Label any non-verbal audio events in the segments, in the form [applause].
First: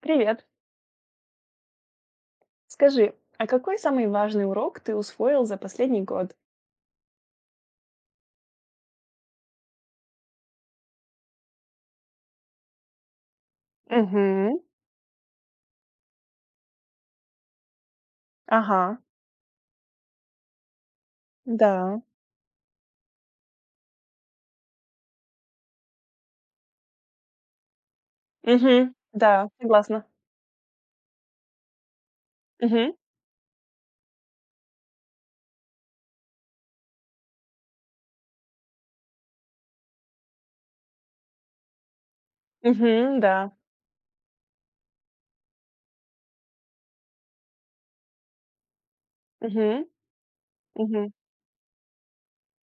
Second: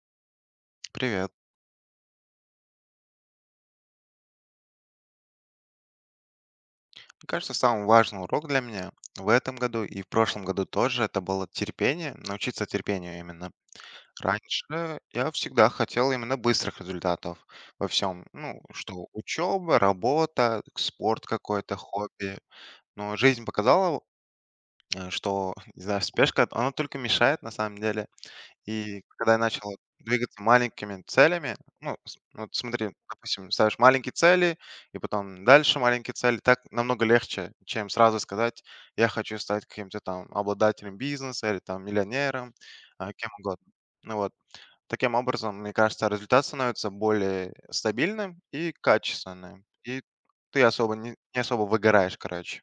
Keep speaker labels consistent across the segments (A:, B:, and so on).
A: Привет.
B: Привет.
A: Скажи, а какой самый важный урок ты усвоил за последний год?
B: Мне кажется, самый важный урок для меня в этом году и в прошлом году тоже это было терпение, научиться терпению именно.
A: Угу.
B: Раньше я всегда хотел именно быстрых результатов во всем. Ну,
A: Ага.
B: что учеба, работа, спорт какой-то,
A: Да.
B: хобби. Но жизнь показала, что, [laughs] не знаю, спешка, она только мешает на самом деле.
A: Угу.
B: И когда я
A: Да,
B: начал вот
A: согласна.
B: двигаться маленькими целями, ну, с ну, вот смотри,
A: Угу.
B: допустим, ставишь маленькие цели и потом дальше маленькие цели, так намного легче, чем сразу сказать: "Я хочу стать каким-то там обладателем бизнеса или там миллионером",
A: Угу.
B: кем
A: Да.
B: угодно. Ну вот. Таким образом, мне кажется, результат становится более стабильным и качественным,
A: Угу.
B: и ты особо
A: Угу.
B: не особо выгораешь, короче.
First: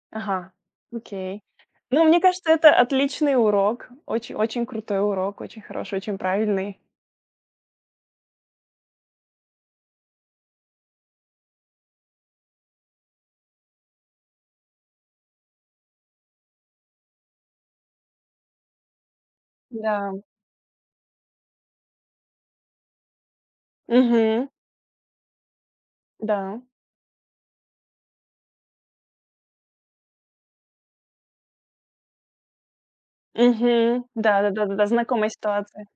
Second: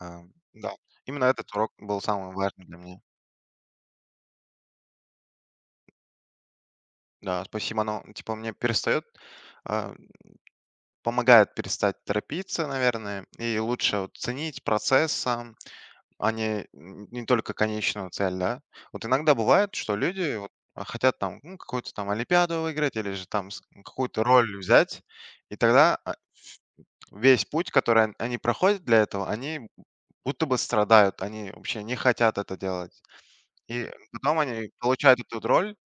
B: А,
A: Ага.
B: да, именно
A: Окей.
B: этот урок был
A: Ну, мне
B: самым
A: кажется,
B: важным
A: это
B: для меня.
A: отличный урок. Очень, очень крутой урок, очень хороший, очень правильный.
B: Да, спасибо. Оно, типа, а, помогает перестать торопиться, наверное, и лучше вот ценить процесс сам, а не только конечную цель, да. Вот иногда бывает, что
A: Да.
B: люди хотят там ну, какую-то там олимпиаду выиграть или же там какую-то
A: Угу.
B: роль взять, и тогда
A: Да.
B: весь путь, который они проходят для этого, они будто бы страдают, они вообще не хотят это делать.
A: Угу.
B: И
A: Да,
B: потом
A: да, да,
B: они
A: да, да.
B: получают
A: Знакомая
B: эту роль,
A: ситуация.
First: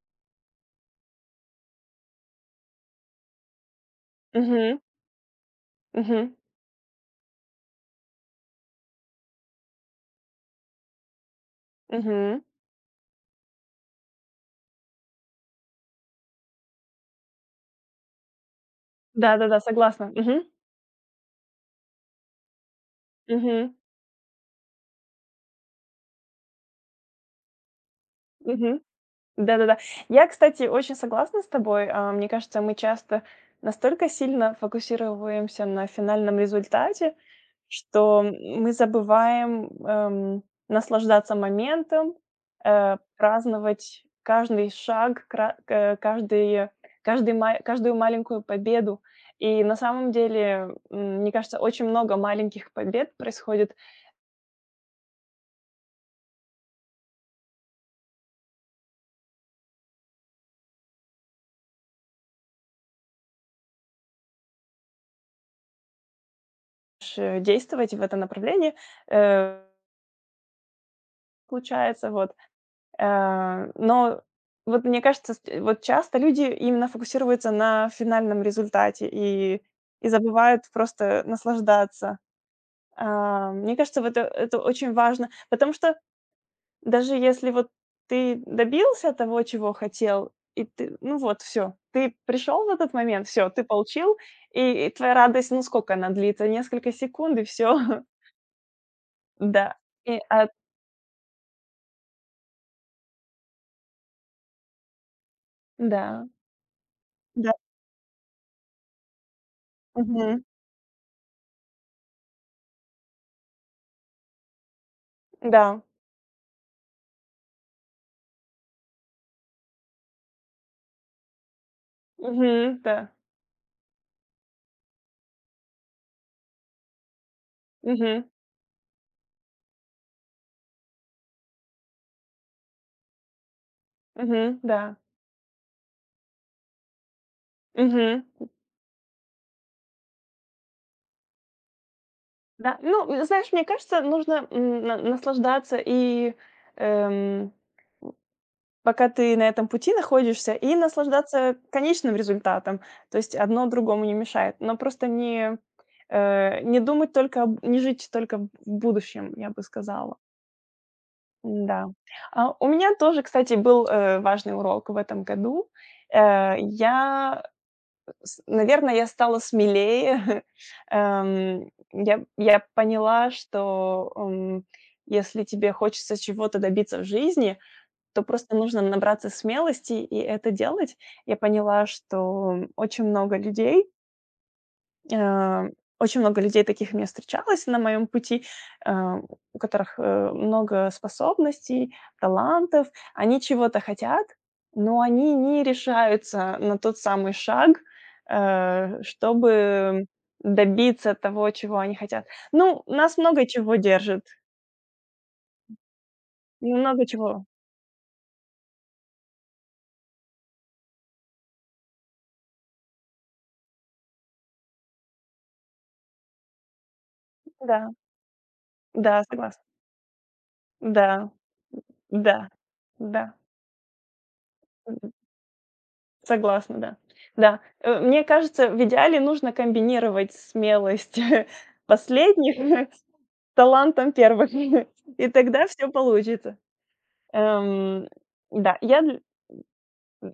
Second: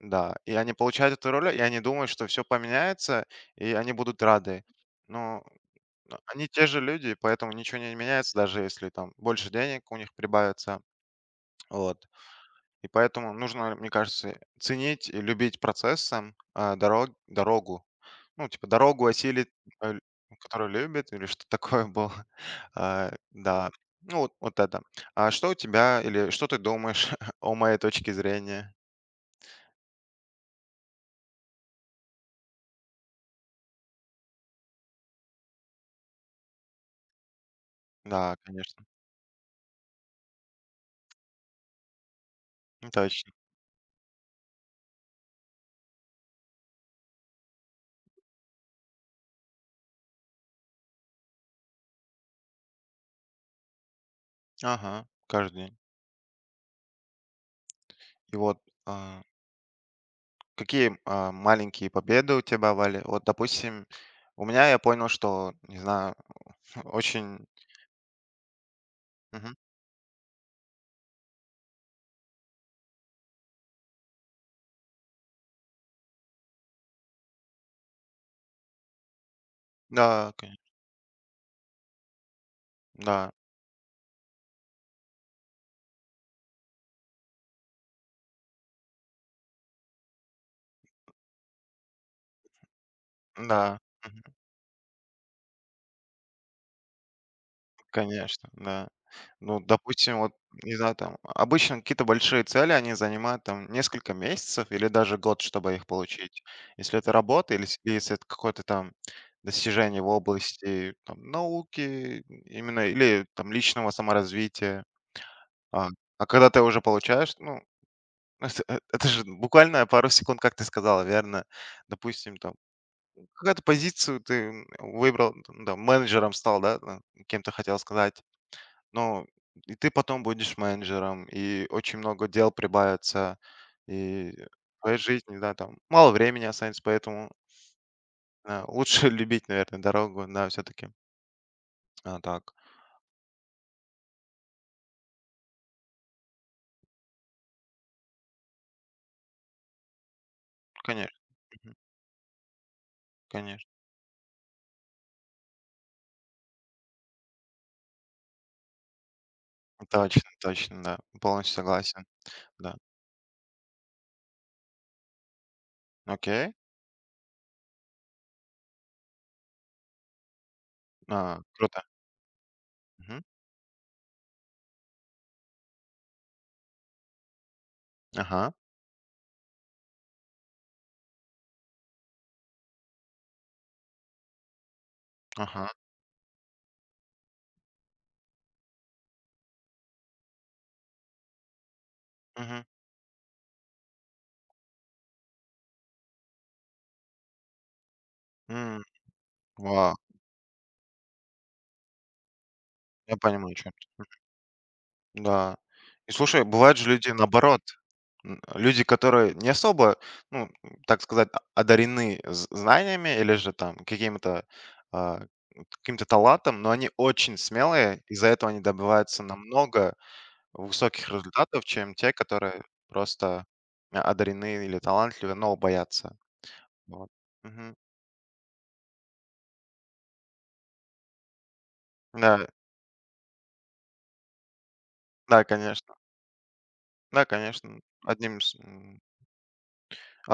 B: да, и они получают эту роль, и они думают, что все поменяется, и они будут рады.
A: Угу.
B: Ну, но
A: Угу.
B: они те же люди, поэтому ничего не меняется, даже если там больше денег у них прибавится. Вот.
A: Угу.
B: И поэтому нужно, мне кажется, ценить и любить процесс сам, дорогу. Ну, типа дорогу
A: Да, да,
B: осилит,
A: да,
B: э, л-
A: согласна. Угу.
B: которую любит или что такое было. [laughs] А, да,
A: Угу.
B: ну вот вот это. А что у тебя или что ты думаешь [laughs] о моей точке зрения?
A: Угу. Да-да-да. Я, кстати, очень согласна с тобой. Мне кажется, мы часто настолько сильно фокусируемся на финальном результате, что
B: Да,
A: мы
B: конечно,
A: забываем наслаждаться моментом,
B: ну точно.
A: праздновать каждый шаг, каждую маленькую победу. И на самом деле, мне кажется, очень много маленьких побед происходит.
B: Ага, каждый день. И вот а, какие маленькие победы у тебя бывали? Вот, допустим, у меня я понял, что, не знаю, [laughs] очень...
A: Действовать в это направление
B: Мгм.
A: э, получается. Вот. Но вот мне кажется, ст вот часто люди именно фокусируются на финальном результате и
B: Да,
A: забывают просто наслаждаться.
B: да,
A: Мне кажется, вот это очень важно, потому что даже если вот ты добился того, чего хотел, и ты ну вот все, ты пришел в этот момент, все, ты
B: да,
A: получил, и твоя радость, ну сколько она длится? Несколько секунд и все? [laughs]
B: конечно, да. Ну,
A: Да.
B: допустим,
A: И,
B: вот,
A: а,
B: не знаю, там, обычно какие-то большие цели, они занимают там несколько месяцев или даже год, чтобы их
A: да,
B: получить. Если это
A: да,
B: работа или если это какое-то там достижение в
A: мгм,
B: области там, науки, именно, или там личного саморазвития.
A: да,
B: А, а когда ты уже получаешь, ну, [laughs] это, это же буквально пару секунд, как ты сказала, верно? Допустим, там,
A: мгм, да,
B: какую-то позицию ты выбрал, там, да, менеджером стал, да, ну, кем-то хотел
A: мгм.
B: сказать, но и ты потом будешь менеджером, и очень много дел прибавится, и
A: Мгм.
B: в
A: Да.
B: твоей жизни, да, там, мало времени останется, поэтому
A: Мгм.
B: лучше [laughs] любить, наверное, дорогу, да, все-таки. А, так,
A: Да. Ну, знаешь, мне кажется, нужно, м, на наслаждаться и, эм, пока ты на этом пути находишься, и
B: конечно,
A: наслаждаться
B: мгм,
A: конечным результатом. То есть одно
B: конечно.
A: другому не мешает. Но просто не думать только об не жить только в будущем, я бы сказала.
B: Точно, точно, да, полностью
A: Да.
B: согласен,
A: У
B: да.
A: меня тоже, кстати, был, важный урок в этом году.
B: Окей,
A: Э, я С наверно, я стала смелее. [laughs] Эм,
B: круто.
A: я я
B: Мгм.
A: поняла, что, если тебе хочется чего-то добиться в жизни, то
B: Ага,
A: просто нужно набраться смелости и это делать. Я поняла, что
B: ага.
A: Э, очень много людей таких у меня встречалось на моем пути, э, у которых, много способностей,
B: Мгм.
A: талантов. Они чего-то хотят, но они не решаются на тот самый шаг,
B: М. Вау,
A: чтобы добиться того, чего они хотят. Ну, нас
B: я
A: много
B: понимаю, о чём
A: чего держит,
B: ты. Да. И слушай, бывают же
A: много
B: люди
A: чего.
B: наоборот. Люди, которые не особо, ну, так сказать, о одарены з знаниями или же там а, каким-то талантом, но они очень
A: Да,
B: смелые. Из-за этого они добиваются
A: да, согласна.
B: намного
A: Да,
B: высоких результатов, чем те,
A: да,
B: которые
A: да.
B: просто, одарены или талантливы, но боятся.
A: Согласна, да.
B: Вот.
A: Да.
B: Мгм.
A: Мне кажется, в идеале нужно комбинировать смелость [laughs]
B: Да,
A: последних [laughs] с талантом первых, [laughs] и
B: да,
A: тогда все
B: конечно.
A: получится.
B: Да, конечно.
A: Эм,
B: Одним из,
A: да, я
B: м
A: дл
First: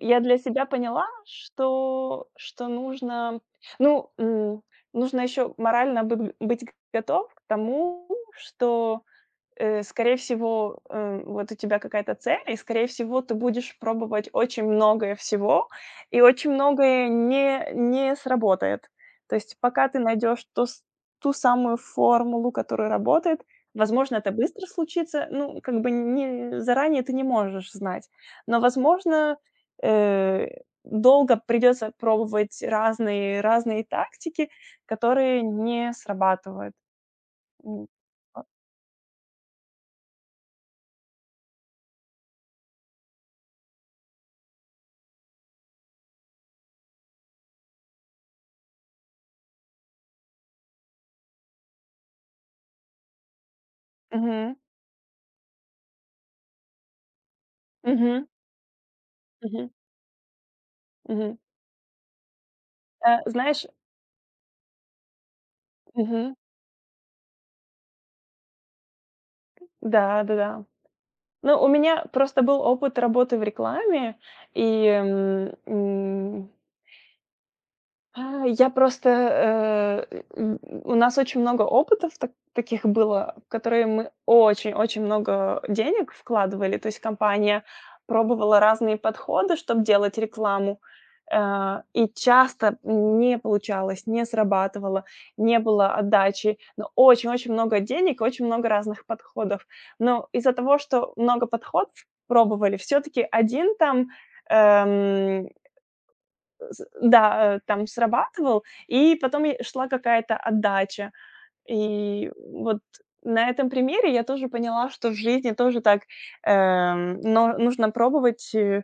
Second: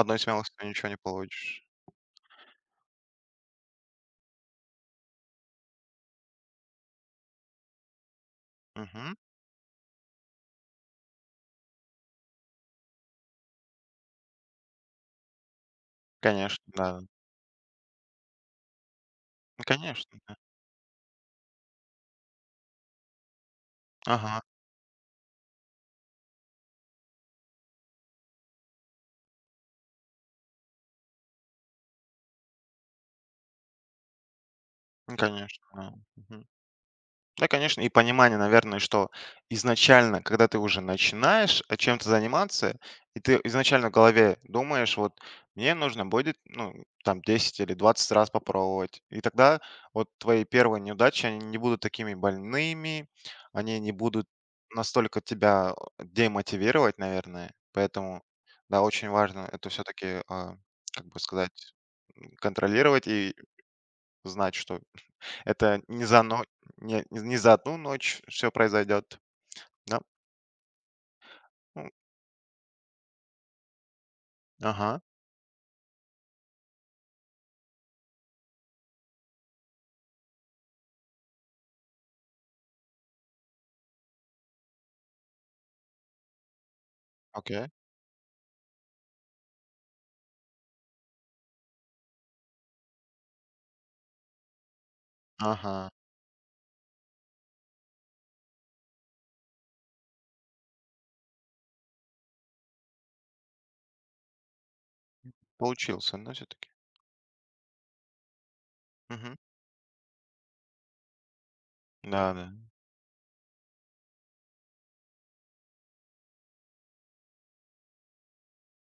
A: я для себя
B: смелостью ничего не
A: поняла,
B: получишь.
A: что нужно, ну, нужно еще морально бы быть готов к тому, что
B: Мгм.
A: скорее всего, вот у тебя какая-то цель, и, скорее всего, ты будешь пробовать очень многое всего, и очень
B: Конечно, да.
A: многое не сработает. То есть
B: Ну,
A: пока ты
B: конечно.
A: найдешь ту самую формулу, которая работает, возможно, это
B: Ага.
A: быстро случится, ну, как бы не, заранее ты не можешь знать, но, возможно, э, долго придется пробовать разные тактики,
B: Ну,
A: которые
B: конечно,
A: не
B: да. Мгм.
A: срабатывают.
B: Да, конечно,
A: М,
B: и понимание,
A: а
B: наверное, что изначально, когда ты уже начинаешь чем-то заниматься, и ты изначально в голове думаешь, вот мне нужно будет, ну, там, 10 или 20 раз попробовать. И тогда вот твои первые неудачи, они не будут такими больными, они не будут
A: Мгм.
B: настолько тебя демотивировать, наверное. Поэтому,
A: Мгм.
B: да, очень важно
A: Мгм.
B: это все-таки, как бы
A: Мгм.
B: сказать, контролировать
A: Э,
B: и
A: знаешь
B: знать, что это не за
A: Мгм.
B: но не не за 1 ночь все произойдет, да?
A: Да, да-да. Ну, у
B: Ну,
A: меня просто был опыт работы в рекламе, и,
B: ага,
A: я просто, м, у нас очень много опытов таких было, в которые мы очень-очень много денег вкладывали. То есть компания
B: окей,
A: пробовала разные подходы, чтобы делать рекламу, и часто не получалось, не срабатывало, не было
B: ага,
A: отдачи. Но очень-очень много денег, очень много разных подходов. Но из-за того, что много подходов пробовали, все таки один там, эм,
B: получился, но все таки
A: з да, там срабатывал, и потом и шла какая-то отдача. И
B: да-да.
A: вот на этом примере я тоже поняла, что в жизни тоже так, но нужно пробовать, э,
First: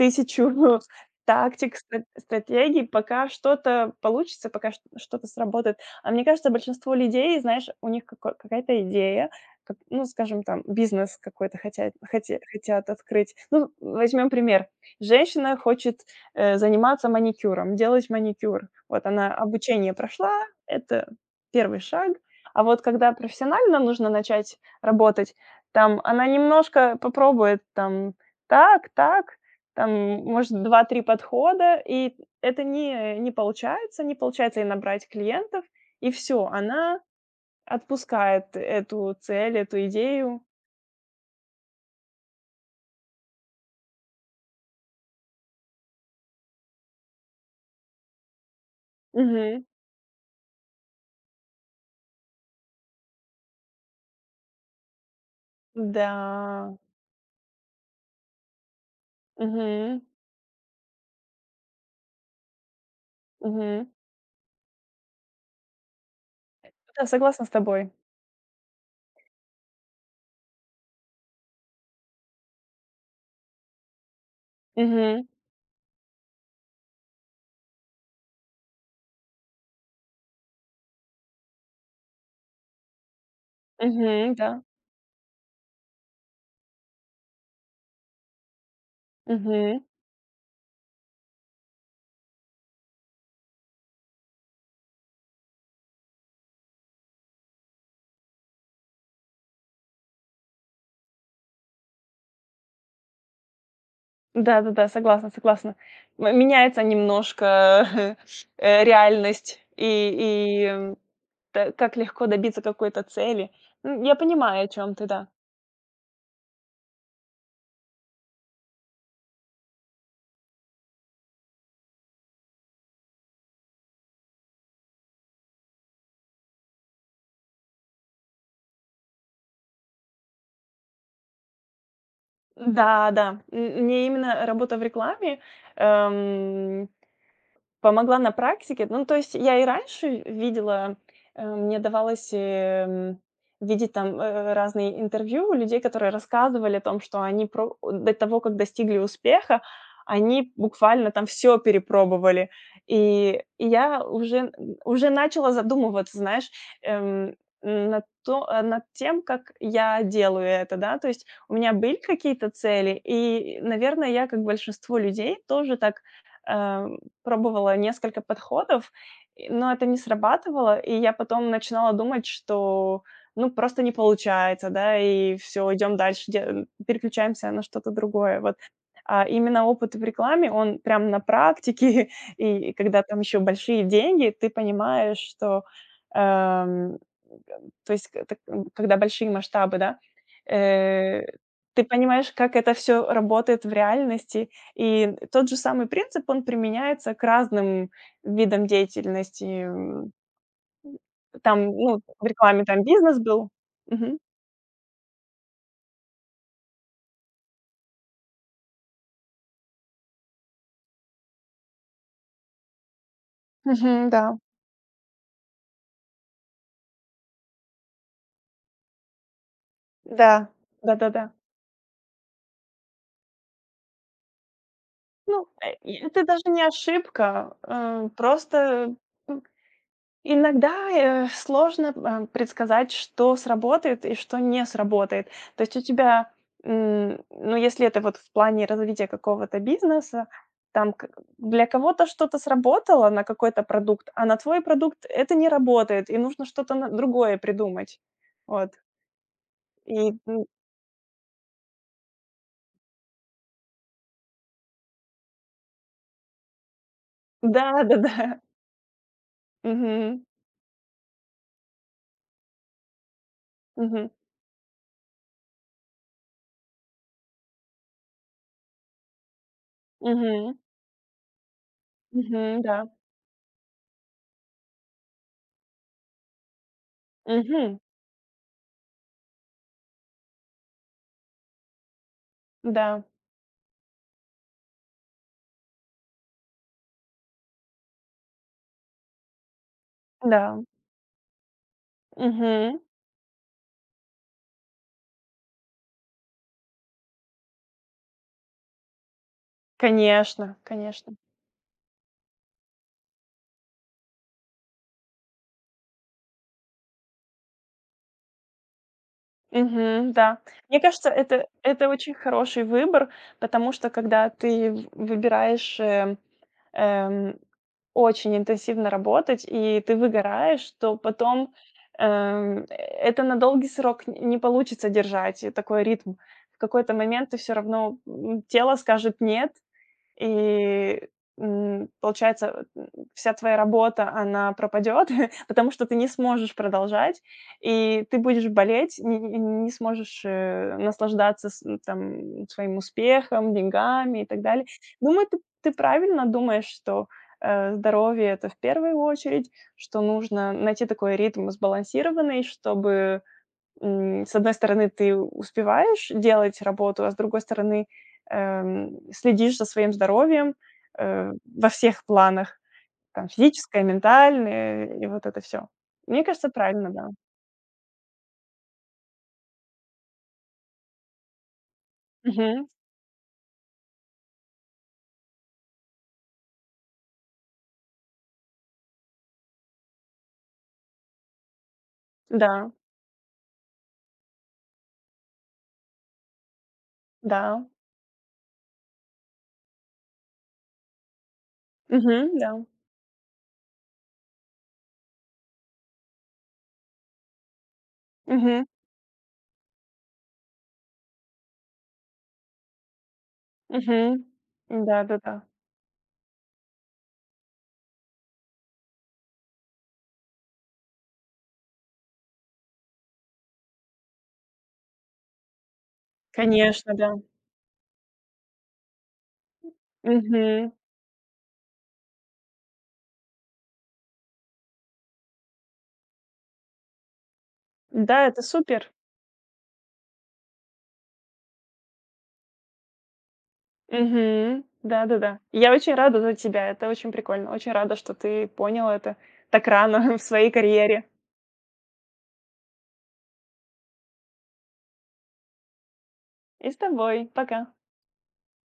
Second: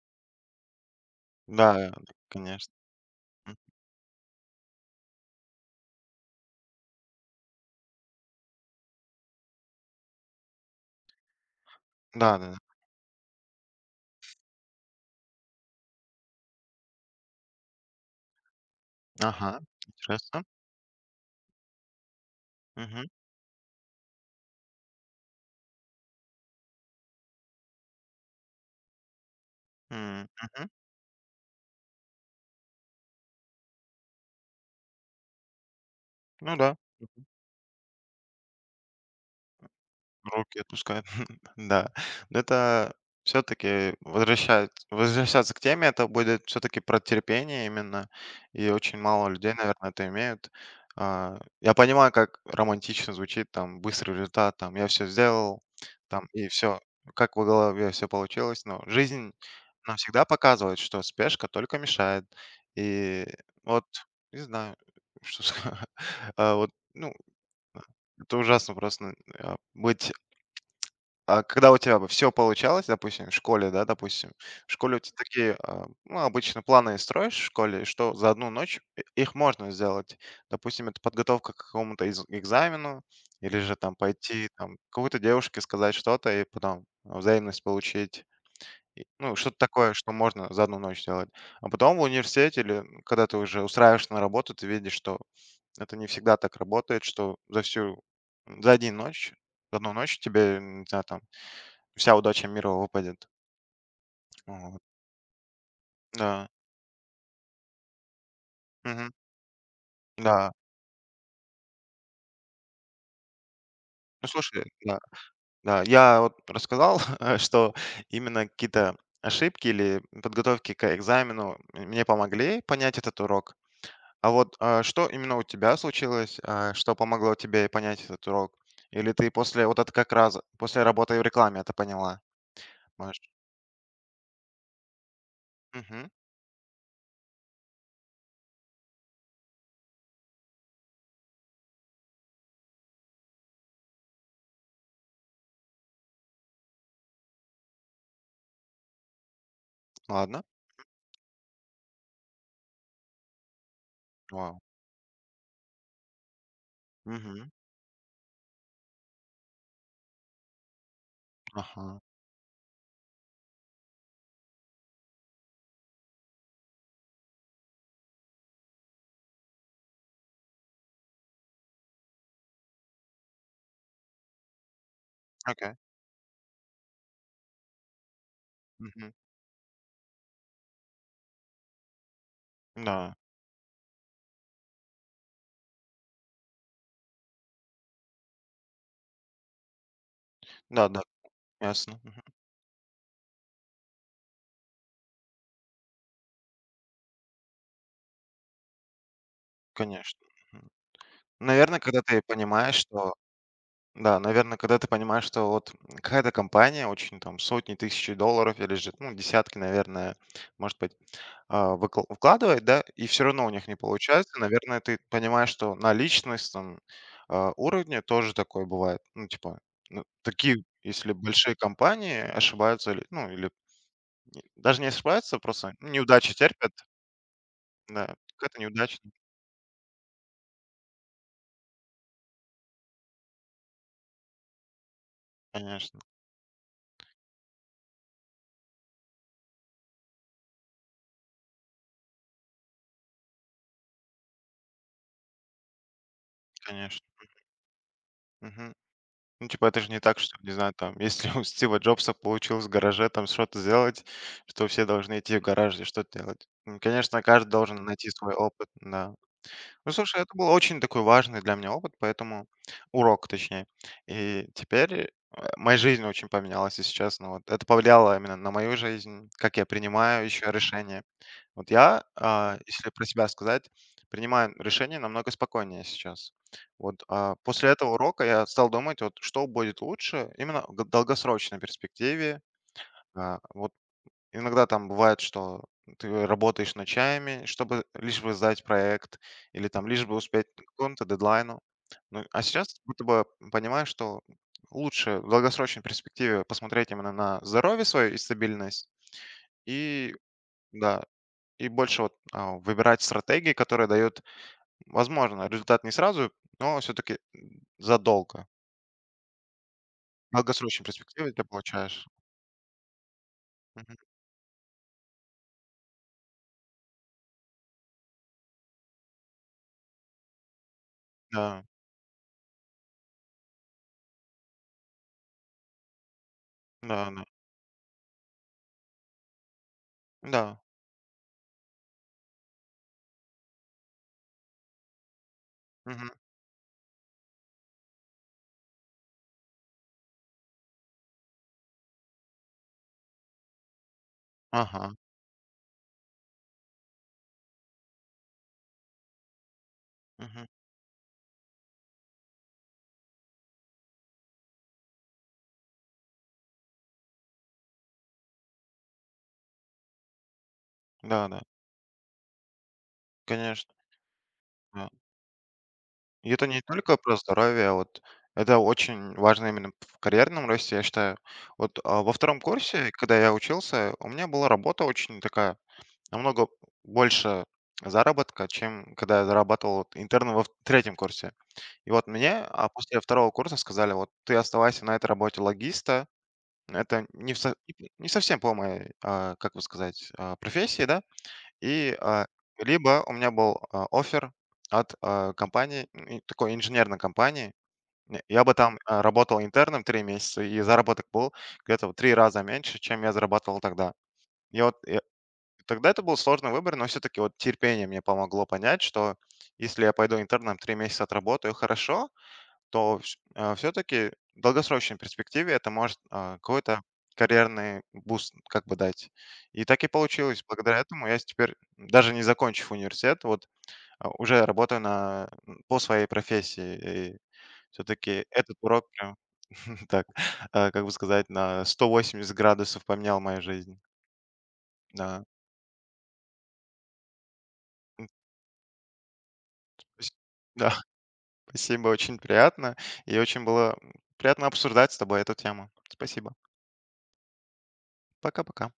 A: Тысячу [laughs] тактик,
B: Да,
A: ста
B: конечно.
A: стратегий, пока
B: М.
A: что-то получится, пока чт что-то сработает. А мне кажется, большинство людей, знаешь, у них како какая-то идея, как, ну, скажем, там, бизнес какой-то
B: Да-да-да.
A: хотят открыть. Ну, возьмем пример. Женщина хочет, заниматься маникюром, делать маникюр. Вот она
B: Ага,
A: обучение прошла,
B: интересно.
A: это первый шаг. А вот
B: Мгм.
A: когда профессионально нужно начать работать, там она немножко попробует там так, так, там,
B: М,
A: может,
B: мгм.
A: два-три подхода, и это не получается, не получается ей набрать клиентов, и все,
B: Ну да,
A: она отпускает эту цель, эту идею.
B: руки отпускает. Да, но это все-таки возвращаться к теме, это будет все-таки про терпение именно, и очень мало людей,
A: Мгм.
B: наверное, это имеют. Я понимаю, как романтично звучит, там, быстрый результат, там, я все сделал,
A: Да.
B: там, и все, как в голове все получилось, но жизнь нам
A: Мгм.
B: всегда показывает, что спешка только мешает, и
A: Мгм.
B: вот, не знаю, [laughs] что сказать. А, вот,
A: Да,
B: ну,
A: согласна с тобой.
B: это ужасно просто быть когда у тебя бы все получалось, допустим, в школе, да, допустим, в школе у тебя
A: Мгм.
B: такие, ну, обычно планы строишь в школе, что за одну ночь и их можно сделать. Допустим, это подготовка к какому-то из экзамену или же там
A: Мгм.
B: пойти,
A: Да.
B: там, какой-то девушке сказать что-то и потом взаимность получить. И, ну, что-то
A: Мгм.
B: такое, что можно за одну ночь сделать. А потом в университете или когда ты уже устраиваешься на работу, ты видишь, что это не всегда так работает, что за всю за один ночь за 1 ночь тебе, не знаю, там вся удача мира выпадет. Вот.
A: Да-да-да, согласна, согласна. М
B: Да.
A: меняется немножко, [laughs]
B: Мгм.
A: реальность
B: Да.
A: и, м, т как легко добиться какой-то цели. Я
B: Ну, слушай,
A: понимаю, о чем
B: да,
A: ты, да.
B: да, я вот рассказал, [laughs] что именно какие-то ошибки или подготовки к экзамену мне помогли понять этот урок. А вот, что именно у тебя случилось, что помогло тебе понять этот урок? Или ты после вот это как раз после работы в рекламе это поняла?
A: Да,
B: Маш?
A: да. Мне именно работа в рекламе,
B: Мгм.
A: эм Помогла на практике. Ну, то есть я и раньше видела, мне давалось, видеть там, разные интервью людей, которые рассказывали о том, что они про до того, как достигли успеха,
B: Ладно.
A: они буквально там все перепробовали. И
B: Вау.
A: уже начала задумываться, знаешь, эм,
B: Мгм.
A: над тем, как я делаю это, да. То есть у меня были
B: Ага.
A: какие-то цели, и, наверное, я, как большинство людей, тоже так, э, пробовала несколько подходов, но это не срабатывало. И я потом начинала думать, что, ну, просто не получается, да, и все,
B: Окей.
A: идем дальше, де переключаемся на что-то другое. Вот,
B: Мгм.
A: а именно опыт в рекламе, он прям на практике, [laughs] и когда
B: Да.
A: там еще большие деньги, ты понимаешь, что, эм, то есть, к так, когда большие масштабы, да,
B: Да-да.
A: э, ты
B: Ясно. Мгм.
A: понимаешь, как это все работает в реальности, и тот же самый принцип, он применяется к разным видам деятельности. М,
B: Конечно.
A: там,
B: Наверное,
A: ну,
B: когда ты
A: в рекламе
B: понимаешь,
A: там
B: что
A: бизнес был. Мгм.
B: да, наверное, когда ты понимаешь, что вот какая-то компания очень там сотни, тысяч долларов или же, ну, десятки, наверное, может быть, а, выкл вкладывает, да, и все равно у них не
A: Мгм, да.
B: получается. Наверное, ты понимаешь, что на личностном, уровне тоже такое бывает. Ну, типа, ну,
A: Да.
B: такие, если
A: Да-да-да.
B: большие компании ошибаются или, ну, или не даже не ошибаются,
A: Ну,
B: просто
A: и это
B: неудачи
A: даже не
B: терпят.
A: ошибка,
B: Да, какая-то
A: просто
B: неудача.
A: иногда, сложно, предсказать, что сработает и что не сработает. То есть у
B: Конечно,
A: тебя, ну, если это вот в плане развития какого-то бизнеса, там к для кого-то что-то сработало на какой-то продукт, а на твой продукт это не работает, и нужно что-то на
B: конечно.
A: другое придумать. Вот.
B: Мгм. Ну, типа, это же
A: И,
B: не так, что, не знаю, там, [laughs] если у Стива Джобса получилось в гараже там что-то сделать, что все должны идти в гараж и что-то делать. Конечно, каждый должен найти свой
A: да-да-да. [laughs]
B: опыт, да. Ну, слушай,
A: Мгм.
B: это был очень такой важный для меня опыт, поэтому урок, точнее.
A: Мгм.
B: И теперь моя жизнь очень поменялась, если честно. Вот это повлияло именно на мою жизнь, как я принимаю еще
A: Мгм.
B: решения. Вот я,
A: Мгм. Да.
B: если про себя сказать, принимаю решение намного спокойнее сейчас. После
A: Мгм.
B: этого урока я стал думать, вот что будет лучше именно долгосрочной перспективе.
A: Да.
B: Вот иногда там бывает, что ты работаешь ночами, чтобы лишь бы сдать проект или там лишь бы успеть
A: Да.
B: к какому-то дедлайну. Ну, а сейчас
A: Мгм.
B: будто бы понимаю, что лучше в долгосрочной перспективе посмотреть именно на здоровье свое и стабильность. И
A: Конечно,
B: да,
A: конечно.
B: и больше вот, выбирать стратегии, которые дают, возможно, результат не сразу, но все-таки задолго.
A: Мгм,
B: В
A: да. Мне
B: долгосрочной
A: кажется,
B: перспективе ты
A: это
B: получаешь.
A: очень хороший выбор, потому что
B: Мгм.
A: когда ты в выбираешь, эм, очень интенсивно работать и ты выгораешь, то потом,
B: Да,
A: эм, это на долгий срок н не получится держать, такой ритм. В какой-то
B: да, да,
A: момент ты все равно, тело скажет "нет".
B: да.
A: И, получается, вся твоя работа, она пропадет, [laughs] потому что ты не
B: Мгм.
A: сможешь продолжать, и ты будешь болеть, не сможешь, наслаждаться там своим успехом, деньгами и так далее.
B: Ага.
A: Думаю, ты правильно думаешь, что, здоровье- это в первую очередь, что
B: Мгм.
A: нужно найти такой ритм сбалансированный, чтобы с одной стороны, ты успеваешь делать работу, а с другой стороны, следишь за своим здоровьем,
B: Да-да.
A: во всех планах, там,
B: Конечно,
A: физическое, ментальное
B: да.
A: и вот это все. Мне
B: И это
A: кажется,
B: не
A: правильно,
B: только
A: да.
B: про здоровье, а вот это очень важно именно в карьерном росте, я считаю. Вот, во втором
A: Мгм.
B: курсе, когда я учился, у меня была работа очень такая, намного больше заработка, чем когда я зарабатывал вот интерном во в третьем курсе. И вот мне,
A: Да,
B: после второго курса сказали: "Вот ты оставайся на этой работе логиста". Это не в со
A: да.
B: не совсем по моей, как бы сказать, профессии, да. И,
A: Мгм, да.
B: либо у меня был, офер от, компании, такой инженерной компании. Я бы
A: Мгм,
B: там, работал интерном 3 месяца, и заработок был где-то в 3 раза меньше, чем я зарабатывал тогда.
A: мгм.
B: И вот я
A: Да-да-да.
B: тогда это был сложный выбор, но все таки вот терпение мне помогло понять, что если я пойду интерном, 3 месяца отработаю- хорошо, то все-таки в долгосрочной перспективе это может какой-то
A: Конечно, да.
B: карьерный буст как бы дать. И так и получилось.
A: Мгм.
B: Благодаря этому я теперь, даже не закончив университет, вот уже работаю на, по своей профессии. И все-таки
A: Да, это
B: этот урок
A: супер.
B: прям, [laughs] так, как бы сказать, на 180 градусов поменял мою жизнь.
A: Мгм.
B: Да.
A: Да-да-да. Я очень рада за тебя. Это очень прикольно. Очень рада,
B: М,
A: что
B: то
A: ты понял это так рано
B: есть-
A: [laughs] в своей
B: да, [laughs]
A: карьере.
B: спасибо, очень приятно. И очень было приятно обсуждать с тобой эту тему. Спасибо.
A: И с тобой. Пока.
B: Пока-пока.